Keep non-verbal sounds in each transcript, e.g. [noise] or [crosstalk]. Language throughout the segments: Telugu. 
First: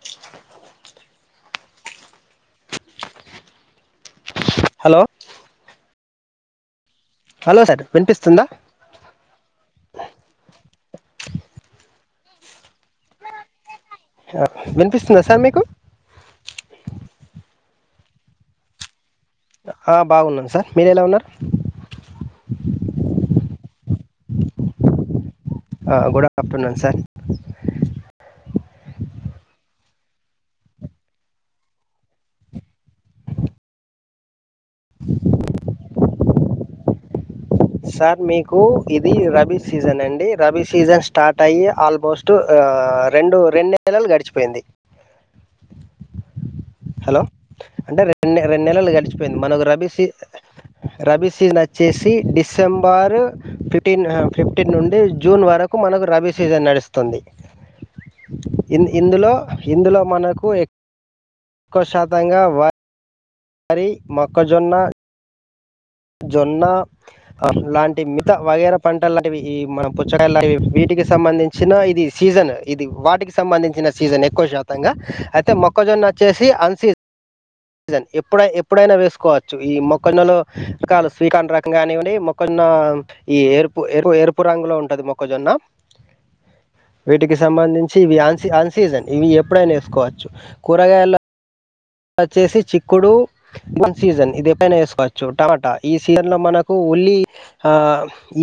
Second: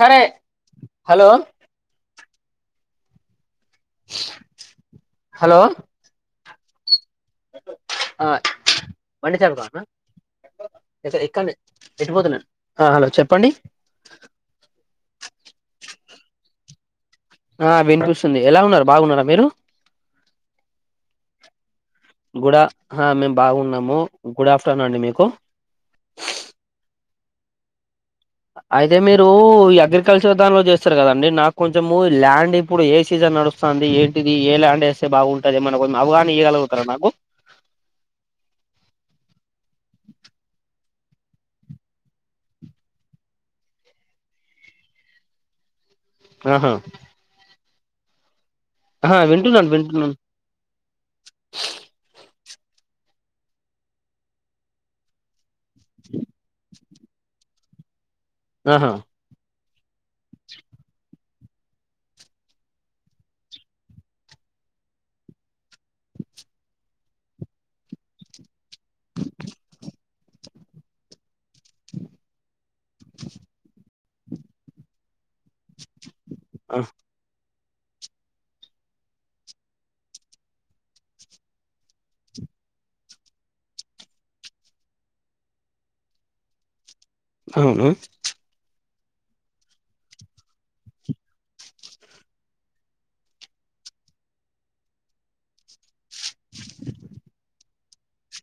సరే hello [inaudible] hello hello hello sir ఆ వినిపిస్తుందా బండి డి పెట్టిపోతున్నాను హలో చెప్పండి హా వినిపిస్తుందా సార్ మీకు ఆ వినిపిస్తుంది ఎలా ఉన్నారు బాగున్నారా మీరు ఆ బాగున్నాను సార్ మీరు ఎలా ఉన్నారు గుడ మేము బాగున్నాము గుడ్ ఆఫ్టర్నూన్ అండి మీకు గుడ్ ఆఫ్టర్నూన్ సార్ అయితే మీరు అగ్రికల్చర్ దానిలో చేస్తారు కదండి నాకు కొంచెము ల్యాండ్ ఇప్పుడు ఏ సీజన్ నడుస్తుంది ఏంటిది ఏ ల్యాండ్ వేస్తే బాగుంటది మనకు కొంచెం అవగానియలి కరోనాకు సార్ మీకు ఇది రబీ సీజన్ అండి రబీ సీజన్ స్టార్ట్ అయ్యి ఆల్మోస్ట్ రెండు రెండు నెలలు గడిచిపోయింది ఆహా హలో అంటే రెండే రెండు నెలలు ఆహా గడిచిపోయింది మనకు వింటున్నాను రబీ సి వింటున్నాను రబీ సీజన్ వచ్చేసి డిసెంబరు ఫిఫ్టీన్ ఫిఫ్టీన్ నుండి జూన్ వరకు మనకు రబీ సీజన్ నడుస్తుంది తుంది ఇన్ ఆహా ఇందులో ఇందులో మనకు ఎ ఎక్కువ శాతంగా వ వరి, మొక్కజొన్న జొన్న లాంటి మిత వగేర పంటలు లాంటివి ఈ మనం పుచ్చకాయ లావి వీటికి సంబంధించి చిన్న ఇది సీజన్ ఇది వాటికి సంబంధించిన సీజన్ ఎక్కువ శాతంగా అయితే మొక్ మొక్కజొన్నచ్చసి అన్సీ జన్ ఎప్పుడ ఎప్పుడైనా వేసుకోవచ్చు ఈ మొక్కజొన్న కాల్ స్వీకార్న్ రకం కానివ్వండి మొక్కజొన్న ఈ ఎరుపు ఎరుపు ఎరుపు రంగు లో ఉంటది మొక్కజొన్న వీటికి అవును సంబంధించి వీయ్యాన్సీ అన్సీ సీజన్ ఇవి ఎప్పుడైనా వేసుకోవచ్చు కూరగాయల్లో వచ్చేసి చిక్కుడు వన్ సీజన్ ఇది ఎప్పుడైనా వేసుకోవచ్చు టమాటా ఈ సీజన్ లో మనకు ఉల్లి ఆ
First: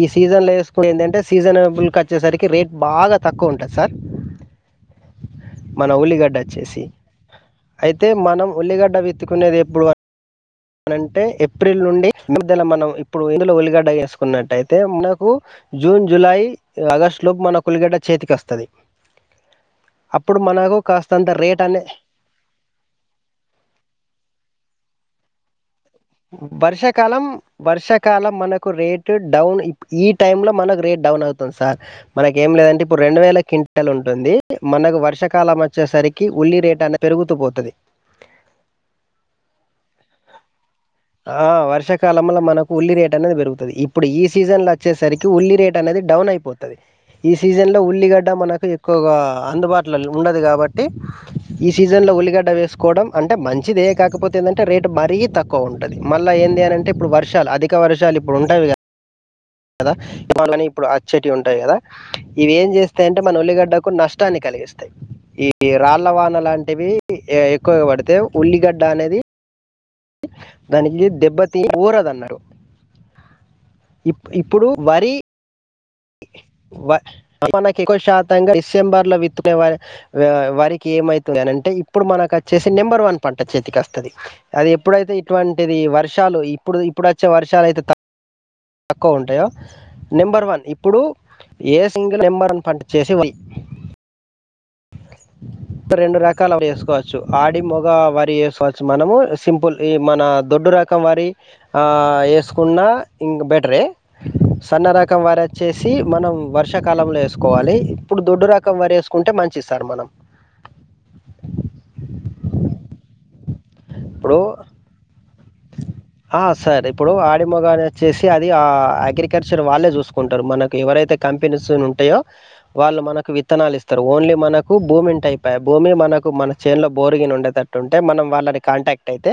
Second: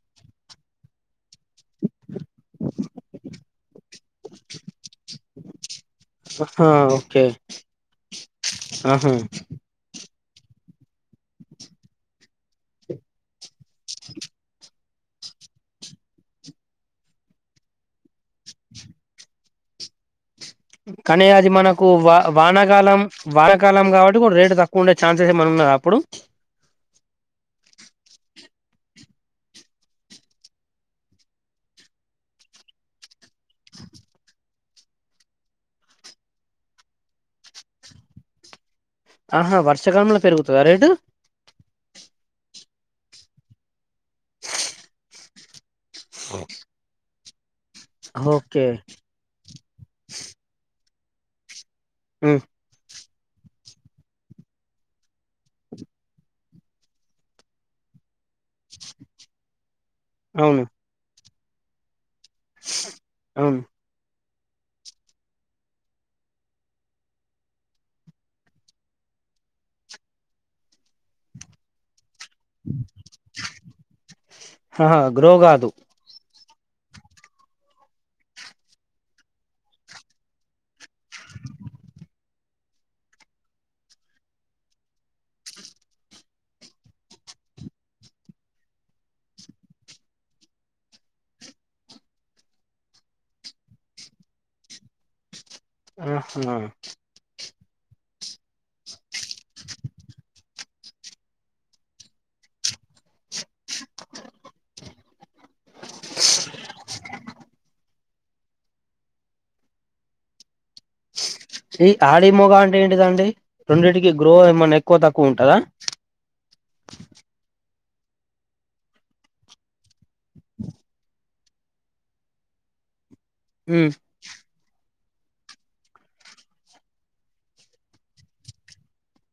ఈ సీజన్ లో వేసుకుని ఏందంటే సీజనబుల్కి వచ్చేసరికి రేట్ బాగా తక్కువ ఉంటది సార్ మన ఉల్లిగడ్డ ఆహా వచ్చేసి ఓకే అయితే అయితే మనం ఉల్లిగడ్డ ఆహా పెత్తుకునేది ఎప్పుడు అ అనంటే ఏప్రిల్ నుండి మద్దల మనం ఇప్పుడు ఎండలో ఉల్లి గడ్డ వేసుకున్నట్టయితే అయితే మనకు జూన్ జూలై ఆగస్టు లోపు మనకు ఉల్లిగడ్డ చేతికి వస్తది అప్పుడు మనకు కానీ కాస్తంత అది రేట్ అనే మనకు వా వానకాలం వానకాలం కాబట్టి కూడా రేటు తక్కువ ఉండే ఛాన్స్ మనన్న వర్షాకాలం వర్షాకాలం మనకు రేటు డౌన్ ఈ టై లో మనకు రేట్ డౌన్ అవుతుంది సార్ మనకు ఏం లేదంటే ఇప్పుడు రెండు వేల క్వింటల్ ఉంటుంది మనకు వర్షాకాలం వచ్చేసరికి ఉల్లి రేటు అనేది పెరుగుతూ పోతది ఆహా వర్షాకాలంలో పెరుగుతదా రేటు ఆ వర్షాకాలంలో మనకు ఉల్లి రేటు అనేది పెరుగుతది ఇప్పుడు ఈ సీజన్ లో వచ్చేసరికి ఉల్లి రేట్ అనేది డౌన్ అయిపోతది ఈ సీజన్లో ఉల్లిగడ్డ ఓకే మనకు ఎక్కువగా అందుబాట్లాల్లా ఉండదు కాబట్టి ట్టి ఈ సీజన్ లో ఉమ్ ఉల్లిగడ్డ వేసుకోవడం అంటే మంచిదే కాకపోతే ఏందంటే రేట్ మరీ తక్కువ. తక్కువ ఉంటుది మళ్ళ ఏంది అని అంటే ఇప్పుడు వర్షాలు అధిక వర్షాలు ఇప్పుడు ఉంటావి కదా. కదా అవును ఇవాళ్లని ఇప్పుడు ఆ చె ఉంటాయి కదా ఇది ఏం చేస్తాయంటే మన అవును ఉల్లిగడ్డకు నష్ నష్టాన్ని కలిగిస్తాయి ఈ రాళ్ల వాన లాంటివి ఎక్కువగా పడితే ఉల్లిగడ్డ అనేది దానికి దెబ్బతి ఊరదన్న ఇప్పుడు ఆ వరి గ్రో కాదు మనకి ఎక్కువ శాతంగా డిసెంబర్ లో వితుకు వ వరికి. కేమైతది అంటే ఇప్పుడు మనకు అ చేసి నెంబర్ వన్ పంట చేతికి వస్తుది అది ఎప్పుడైతే ఇటువంటిది వర్షాలు ఇప్పుడు ఇప్పుడు వచ్చే వర్షాలు అయితే తక్ తక్కువ ఉంటాయ నెంబర్ వన్ ఇప్పుడు ఏ సింగిల్ నెంబర్ అన్ పంట చేసి వల్ ఇడు రెండు రకాలు ఆహా వరి చేసుకోవచ్చు ఆ మొగ వరి చేసుకోవచ్చు మనము సింపుల్ ఈ మన దొడ్డు రాక్ మొత్తం వరి ఆ వేసుకున్న ఇం బెటరే సన్న రకం వారు వచ్చేసి మనం వర్షాకాలంలో వేసుకోవాలి ఇప్పుడు దొడ్డు రకం వర్ వేసుకుంటే మంచి మంచిది సార్ మనంమ్ ఈ ఆడి మోగ అంటే ఏంటిదండి రెండింటికి గ్రో ఇప్పుడు ఏమన్నా ఎక్కువ తక్కువ ఉంటదా ఆ సార్ ఇప్పుడు ఆడి మగని వచ్చేసి అది ఆ అగ్రికల్చర్ వాళ్ళే చూస్త చూసుకుంటారు మనకు ఎవరైతే కంపెనీస్ ఉంటాయో వాళ్ళు మనకు విత్తనాలు ఉమ్ ఇస్తారు ఓన్లీ మనకు భూమి అయి భూమి మనకు మన చేైన్ లో బోరిగిన్ ఉండేటట్టు ఉంటే మనం వాళ్ళని కాంటాక్ట్ అయితే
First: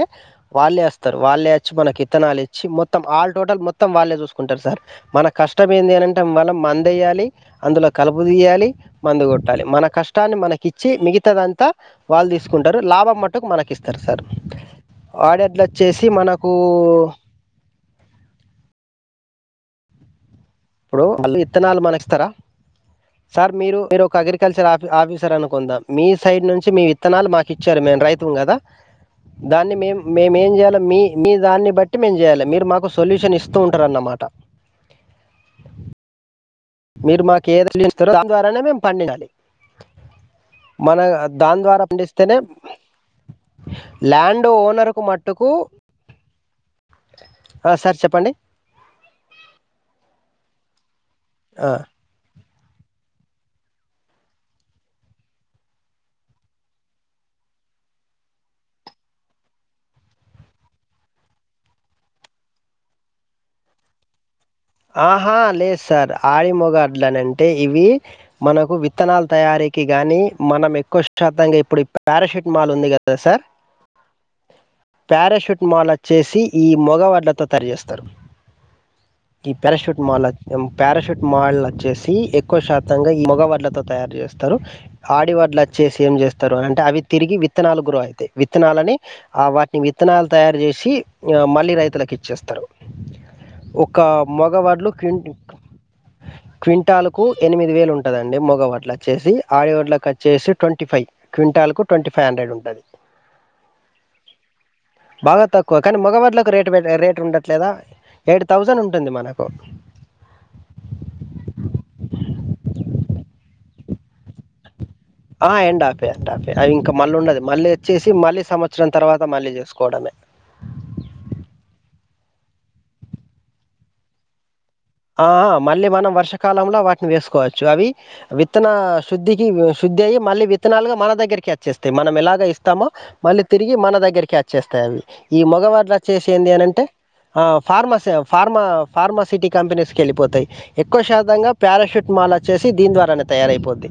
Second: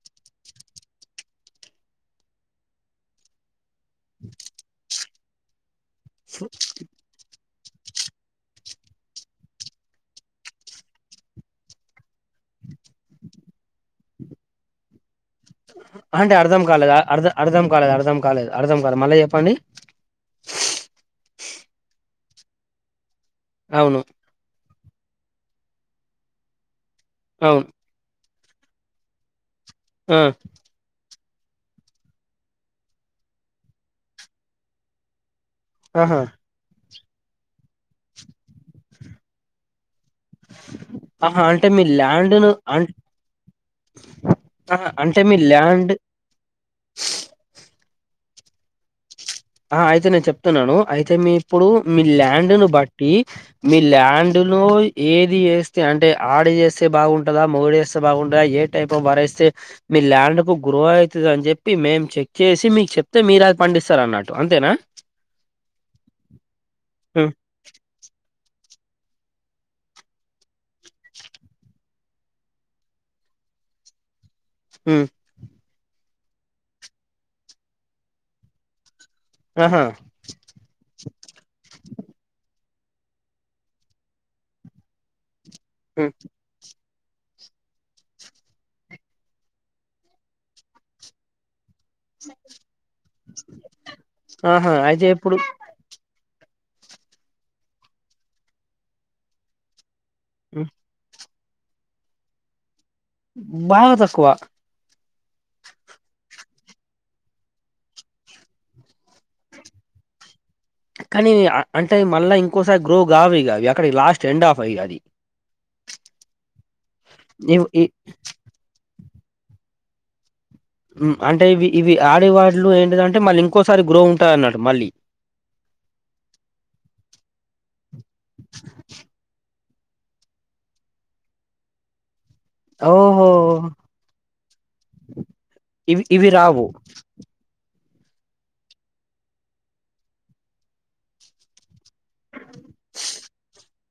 వాళ్ళు వేస్త. వాళ్ళేచ్చి మనకి ఇత్తనాలు ఇచ్చి మొత్తం ఆల్ టోటల్ మొత్తం. మొత్తం వాళ్ళే చూసుకుంటారు సార్ మన కష్టం ఏ అంటే వల్ల మనం మం ద్ ఎయ్యాలి అందులో కలుపు తీయాలి మందు కొట్టాలి మన కష్టాన్ని మనకి ఇచ్చి మిగతదంతా వాళ్ళు తీసుకుంటారు లాభం మట్టుకు మనకి ఇస్తారు సార్ ఆడి అంటే అర్ధం కాలేదు అర్ధం అర్ధం. కాలేదు అర్ధం కాలేదు అర్ధం కాలేదు మళ్ళీ చెప్పండి ఇప్పుడు అళ్ళ ఇత్తనాలు మనస్తారా. సార్ మీరు అవును మీరు ఒక అగ్రికల్చర్ ఆఫ ఆఫీసర్ అనుకుందాం మీ సైడ్ నుంచి మీ ఇత్తనాలు మాకు అవును ఇచ్చారు మేము రైతుం కదా దాన్ని మేం ఆ మేముేం చేయాల మీ మీ దాన్ని బట్టి మేము చేయాలి మీరు మాకు సొల్యూషన్ ఇస్తూ ఉంటారన్నమాట ఆహా మీరు మాకు ఏ సొల్యూషన్ ఇస్తారో దాని ద్వారానే మేము పండించాలి మన ఆహా దాని అంటే మీ ద్వారా పండిస్తేనే ల్యాండ్ను అం ల్యాండ్ ఆహా! ఓనర్ కు అంటే మీ మట్టుకు ల్యాండ్ ఆ సార్ చెప్ప పండి ఆ అయితే నేను చెప్తున్నాను అయితే మీ ఇప్పుడు ఆ మీ ల్యాండ్ను బట్టి మీ ల్యాండ్ ను ఏది చేస్తే అంటే ఆడ చేస్తే బాగుంటదా మొగడుేస్తే బాగుంటదా ఏ టైప్ఫ్ వరేస్తే మీ ల్యాండ్ కు గ్రో అవుతుంది అని చెప్పి మేము చెక్ చేసి మీకు చెప్తే మీరు అది పండిస్తారు అన్నట్ ఆహా లేదు సార్ ఆడి హ్మ్ మొగడ్లనంటే ఇవి మనకు వి విత్తనాల తయారీకి గాని మనం కోస్తతంగా ఇప్పుడి పారాషెట్మాల్ ఉంది కదా సార్ హ్మ్ ప్యారాషూట్ మాల చేసి ఈ మొగ వడ్లతో తరిచేస్తారు ఈ ఆహా పారాట్ మాల్ పారాషూట్ మాల్ వచ్చేసి ఎక్కువ శాత గా ఈ మగవడ్లతో తయారు చేస్తారు ఆడివడ్ల చేసి హ్మ్ ఏం చేస్తారు అ అంటే అవి తిరిగి విత్తనాలు గు్రో అవుతాయి విత్తనాలు అని ఆ వాటిని విత్తనాలు తయారు చేసి మళ్ళీ రై లకు ఇచ్చేస్తారు ఆహా మగవాడ్లు అయితే కింటి ఇప్పుడు క్వింటాల కు ఎనిమిది వేలు ఉంటదండి మగ వడ్ల వచ్చేసి ఆడి వడ్ల చేసి హ్మ్. ట్వంటీ ఫైవ్ క్ంటల్కు ట్ంటీ ఫైవ్ హండ్రెడ్ ఉంటది బాగా తక్కువ బాగా తక్కువ కానీ మగ వడ్లు రేటు రేట్ ఉండట్లేదా ఏడు తసన్ కానీ అంటే మళ్ళా ఇం క్కసారి గోగావిగా అక్కకి లాస్ట్ ఎండ్ ఆఫ్ ఏ అది ఆ end of a end of a అవి ఇక మళ్ళీ ఉండదు ఇవ్ మళ్లీ ఇ మవచ్చేసి మళ్లీ సంవత్రం తర్వాత మళ్లీ చేసుకోవడమే అంటే ఇవి ఇవి ఆడేవాళ్లు ఏంటిదంటే మళ్లీ ఇంకోసారి గ్రో ఉంటయి అన్నట్టు మళ్ళీ ఆ ఆ మళ్లీ మనం వర్షకాలంలో వేసుకోవచ్చు అవి విత్తన శుద్ధికి వేసు శ్రుద్దై మళ్లీ విత్తనాలుగా మన దగ్గకిచ్చేస్తాయి మనం ఎలా ఇస్తామో ఓహో మళ్ళీ తిరిగి మన దగ్గరికి వచ్చేస్తాయి అవి ఈ మగవాడ్లు ఇవి ఇవి వచ్చేసింది రావు. ఏంటంటే ఫార్మసి ఫార్మా ఫార్మాసిటీ కంపెనీస్ కి వెళ్ళిపోతాయి ఎక్కువ శాతంగా పారాసెట్మాల వచ్చేసి దీని ద్వారా తయారైపోద్ది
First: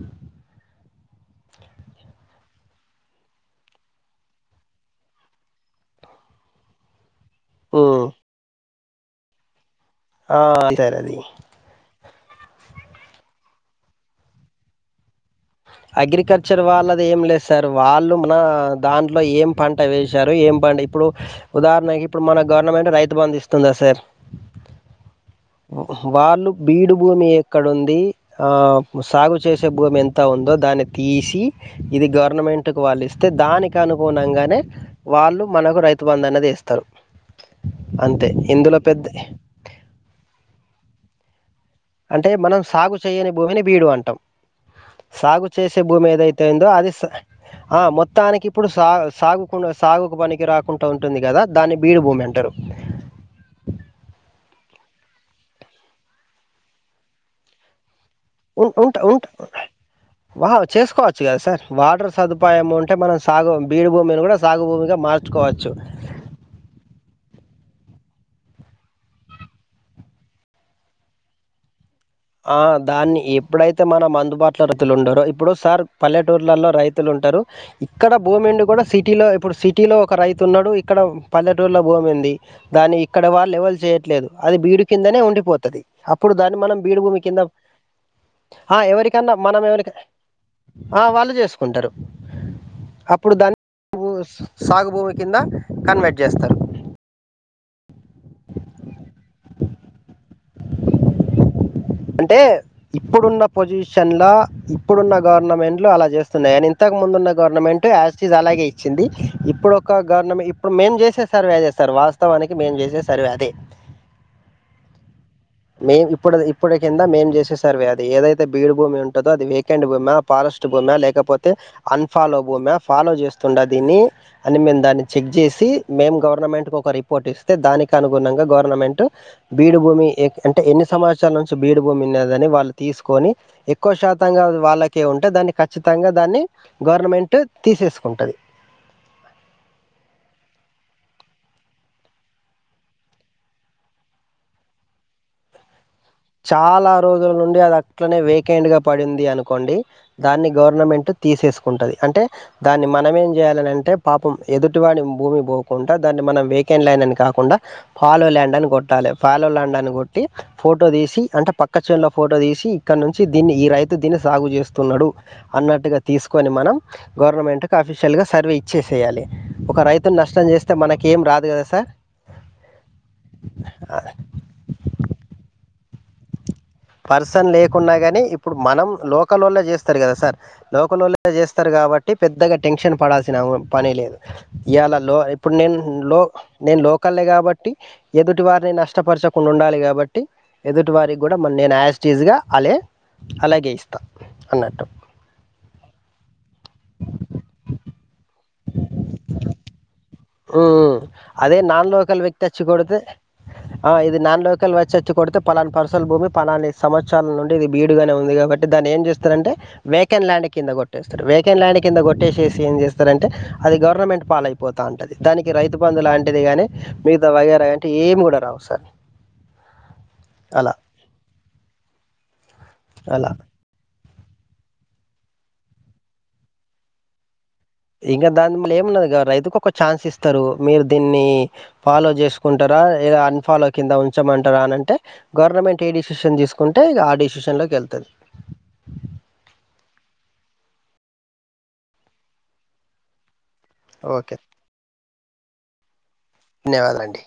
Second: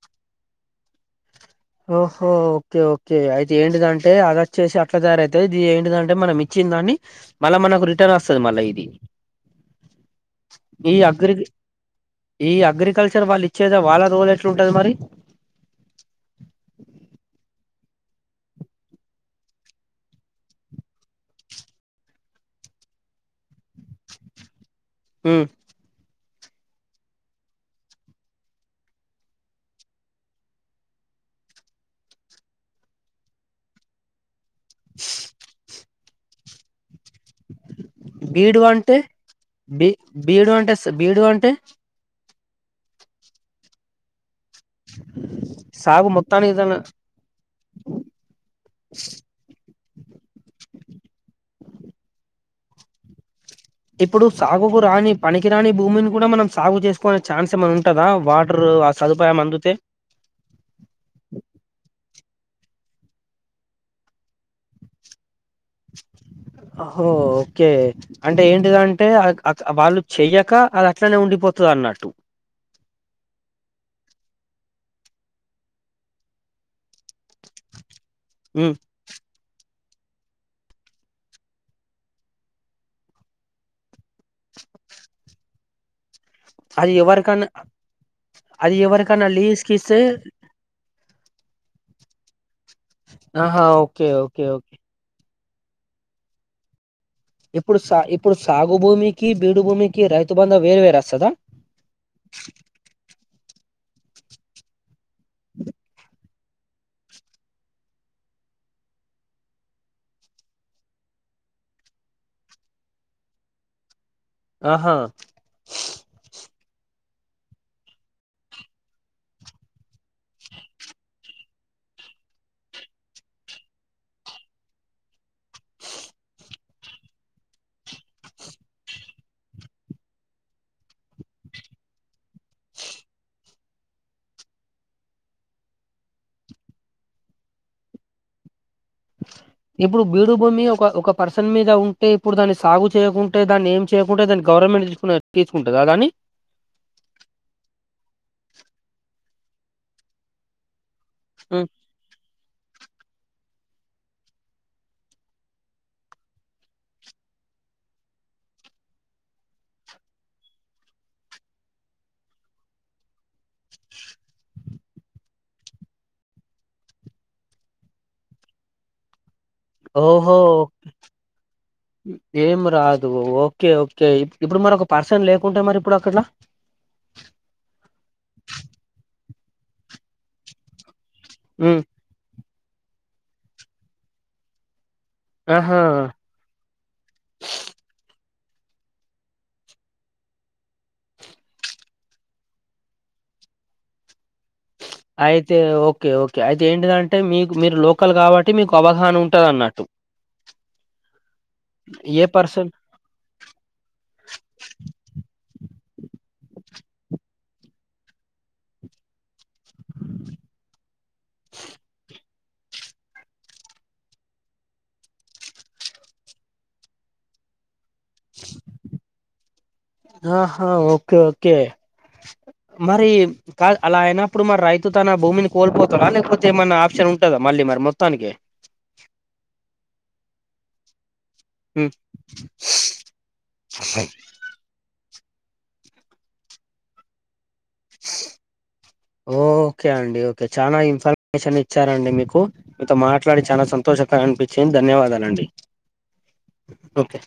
ఓహో ఓకే ఓకే అయితే ఏంటిదంటే అది వచ్చేసి అట్లా తయారవుతుంది ఇది ఏంటిదంటే మనం ఇ దాన్ని మల్ల మనకు హ్మ్. రిటర్న్ వస్తుది మల్ల ఇది ఆ సరే ఈ అది అగ్రి ఈ అగ్రికల్చర్ వాళ్ళు ఇచ్చేద వాళ్ళ రోల్ ఎట్లాంటది మరి అగ్రికల్చర్ వాళ్ళది ఏం లేదు సార్ వాళ్ళు మన దాంట్లో ఏం పంట వేశారు ఏం పంట ఇప్పుడు ఉదాహరణకి ఇప్పుడు మన గవర్నమెంట్ రైతు బంధ్ ఇస్తుందా సార్ ఉమ్. వాళ్ళు బీడు భూమి ఎక్కడ ఉంది ఆ సాగు చేసే భూమి ఎంత ఉందో దాన్ని తీసి ఇది గవర్నమెంట్కి వాళ్ళు ఇస్తే దానికి అనుగుణంగానే వాళ్ళు మనకు రైతు బందునేది ఇస్తారు అంతే బీడు ఇందులో అంటే పెద్ద బీ బీడు అంటే సార్ బీడు అంటే అంటే మనం సాగు చేయని భూమిని బీడు అంటాం సాగు చేసే భూమి సాగు ఏది అయితే మొత్తానికి ఉందొ తన అది ఆ మొత్తానికి ఇప్పుడు సాగు సాగుకు సాగుకు పనికి రాకుండా ఉంటుంది కదా దాన్ని బీడు భూమి అంటారు ఇప్పుడు సాగుకు రాని పనికి రాని భూమిని కూడా మనం సాగు చేసుకునే ఛాన్స్ ఏమైనా ఉందా ఉ ఉంటా ఉంట వా చేసుకోవచ్చు కదా సార్ వాటర్ సదుపాయం ఉంటే మనం సాగు బీడి భూమిని కూడా సాగు భూమిగా మార్చకో ఓహో ఓకే అంటే ఏంటిదంటే వాళ్ళు చెయ్యక అది అట్లనే ఉండిపోతుంది అన్నట్టు ఆ దాన్ని ఎప్పుడైతే మనం అందుబాటులో రైతులు ఉండారో ఇప్పుడు సార్ పల్లెటూర్లలో రైతులు ఉంటారు ఇక్కడ భూముండి హ్మ్ కూడా సిటీలో ఇప్పుడు సి సిటీలో ఒక రైతు ఉన్నాడు ఇక్కడ పల్లెటూరులో భూమి ఉంది దాని ఇక్కడ వాళ్ళ ఎవరు చేయట్లేదు అది బీడు కిందనే ఉండిపోద్ది ఇప్పుడు దాన్ని మనం అది బీడు భూమి కింద ఎవరికన్నా అది ఆ ఎవరికన్నా లీస్ మనం కీ ఎవరికి ఆ వాళ్ళు చేసుకుంటారు ఆహా ఓ సాగుభూమి కింద కన్వేట్ చేస్తారు ఇప్పుడు సా ఇప్పుడు సాగు భూమికి బీడు భూమికి రైతు బంధం వేరు వేరే వస్తాదా షన్ లో ఇప్పుడున్న గవర్నమెంట్లు అలా చేస్తున్నాయి అని ఇంతకు ముందున్న గవర్నమెంట్ యాజిటిజ్ అలాగే ఇచ్చింది ఇప్పుడు ఒక గవర్నమెంట్ ఇప్పుడు మేము చేసినా సర్వే చేస్తారు వాస్తవానికి మేము చేసే సర్వే అదే ఆహా మేమ్ ఇప్పుడు ఇప్పుడుక మేము చేసే సర్వే అది ఏదైతే బీడ్ భూమి ఉంటదో అది వీకెండ్ భూమా ఫారెస్ట్ భూమి లేకపోతే అన్ ఫాలో భూమా ఫాలో చేస్తున్నా దీన్ని అని మేము చెక్ చేసి మేము గవర్నమెంటికి ఒక రి రీపొర్ట్ స్తే దానికి అనుగుణంగా గవర్నమెంట్ బీడు భూమి అంటే ఎన్ని సంవత్సరాల నుంచి బీడు భూమి ఉందని వాళ్ళు తీసుకొని ఎక్కువ శాతంగా వాళ్ళకే ఉంటే దాన్ని ఖచ్చితంగా దాన్ని గవర్నమెంట్ తీసేసుకుంటుంది ఇప్పుడు బీడు భూమి ఒక ఒక పర్సన్ మీద ఉంటే ఇప్పుడు దాన్ని సాగు చేయకుంటే దాన్ని ఏం చేయకుంటే దాన్ని గవర్నమెంట్ తీసుకు తీసుకుంటదా దాన్ని చాలా రోజుల నుండి అది అట్లనే వేకెండ్ గా పడింది అనుకోండి దాన్ని గవర్నమెంట్ హ్మ్. తీసేసుకుంటది అంటే దాన్ని మానేమీ చేయాలనేది అంటే పాపం ఎదుటి వాడి భూమి పోకుండా దా మనం వేకెండ్ ల్యాండ్ అని కాకుండా ఫలో ల్యాండ్ అని కొట్టాలి ఫలో లండ్ అని కొట్టి ఫోటో తీసి అంటే పక్క చేనులో ఫోటో తీసి ఇక్కడ నుంచి దీన్ని ఈ రైతు దీన్ని సాగు చేస్తున్నాడు అన్నట్టుగా తీసుకొని మనం గవర్నమెంట్కి అఫీషియల్గా సర్వే ఇచ్చేసేయాలి ఒక రైతుని ఓహో నష్టం చేస్తే మనకేం రాదు కదా సార్ ఏం రాదు ఓకే ఓకే ఇప్పుడు మరి ఒక పర్సన్ లేకుంటే మరి ఇప్పుడు ఎలా పర్సన్ లేకున్నా గని ఇప్పుడు మనం లోకలొల్లె చేస్తారు కదా సార్ లోకలొల్లె చేస్తారు హ్మ్ కాబట్టి పెద్దగా టెన్షన్ పడాల్సిన పని లేదు ఇయాల లో ఇప్పుడు నేను ఆహా లో నేను లోకలే కాబట్టి ఎదుటి వారిని నష్టపరచకుండా ఉండాలి కాబట్టి ఎదుటి వారికి కూడా మన్ నేను ఆయాస్టీజ్గా అలె అలాగే ఇస్తాను అన్నట్టు అయితే ఓకే ఓకే అయితే ఏంటి ఇదంటే మీకు మీరు లోకల్ కాబట్టి మీకు అవగాహన ఉంటది అన్నట్టు అదే నాన్ లోకల్ ఏ వ్యక్తి పర్సన్ వచ్చికడుతే ఆ ఇది నాన్ లోకల్ వచ్చచ్చిడుతే పలానా పర్ అసలు భూమి పలాని సంవత్సరాల నుండి ఇది బీడుగానే ఉంది కాబట్టి దాన్ని ఏం చేస్తారంటే వేకెన్ ల్యాండ్ కింద కొట్టేస్తారు వేకెన్ ల్యాండ్ కింద కొట్టేసేస్ ఏం చేస్తారంటే అది గవర్నమెంట్ పాలయిపోతుంది ఉంటది దానికి రైతు బంధు లాంటిది గానీ మీగత వాగేరా గాని అంటే ఏమి కూడా రావు సార్. ఆహా అలా ఓకే ఓకే మరి అలా. కాదు అలా అయినా ఇప్పుడు మరి రైతు తన భూమిని కోల్పోతాడ లేకపోతే ఏమైన ఆప్షన్ ఉంటద ఇంకా దాని మల్ల ఏము ఉన్నది గ రైతుకి ఒక ఛాన్స్ ఇస్తారు మీరు దీన్ని ఉమ్, ఫాలో చేసుకుంటారా లేదా అన్ఫాలో కింద ఉంచమంటారా అని అంటే గవర్నమెంట్ ఏ డిసిషన్ తీసుకుంటే ఆ డిసిషన్ లో ఓకే అండి చాలా ఇన్ఫర్మేషన్ ఇచ్చారండి మీకు మీతో మాట్లాడి చాలా సంతోషకరంగ ఓకే. అనిపించింది ధన్యవాదాలండి అండి ధన్యవాదాలండి. ఓకే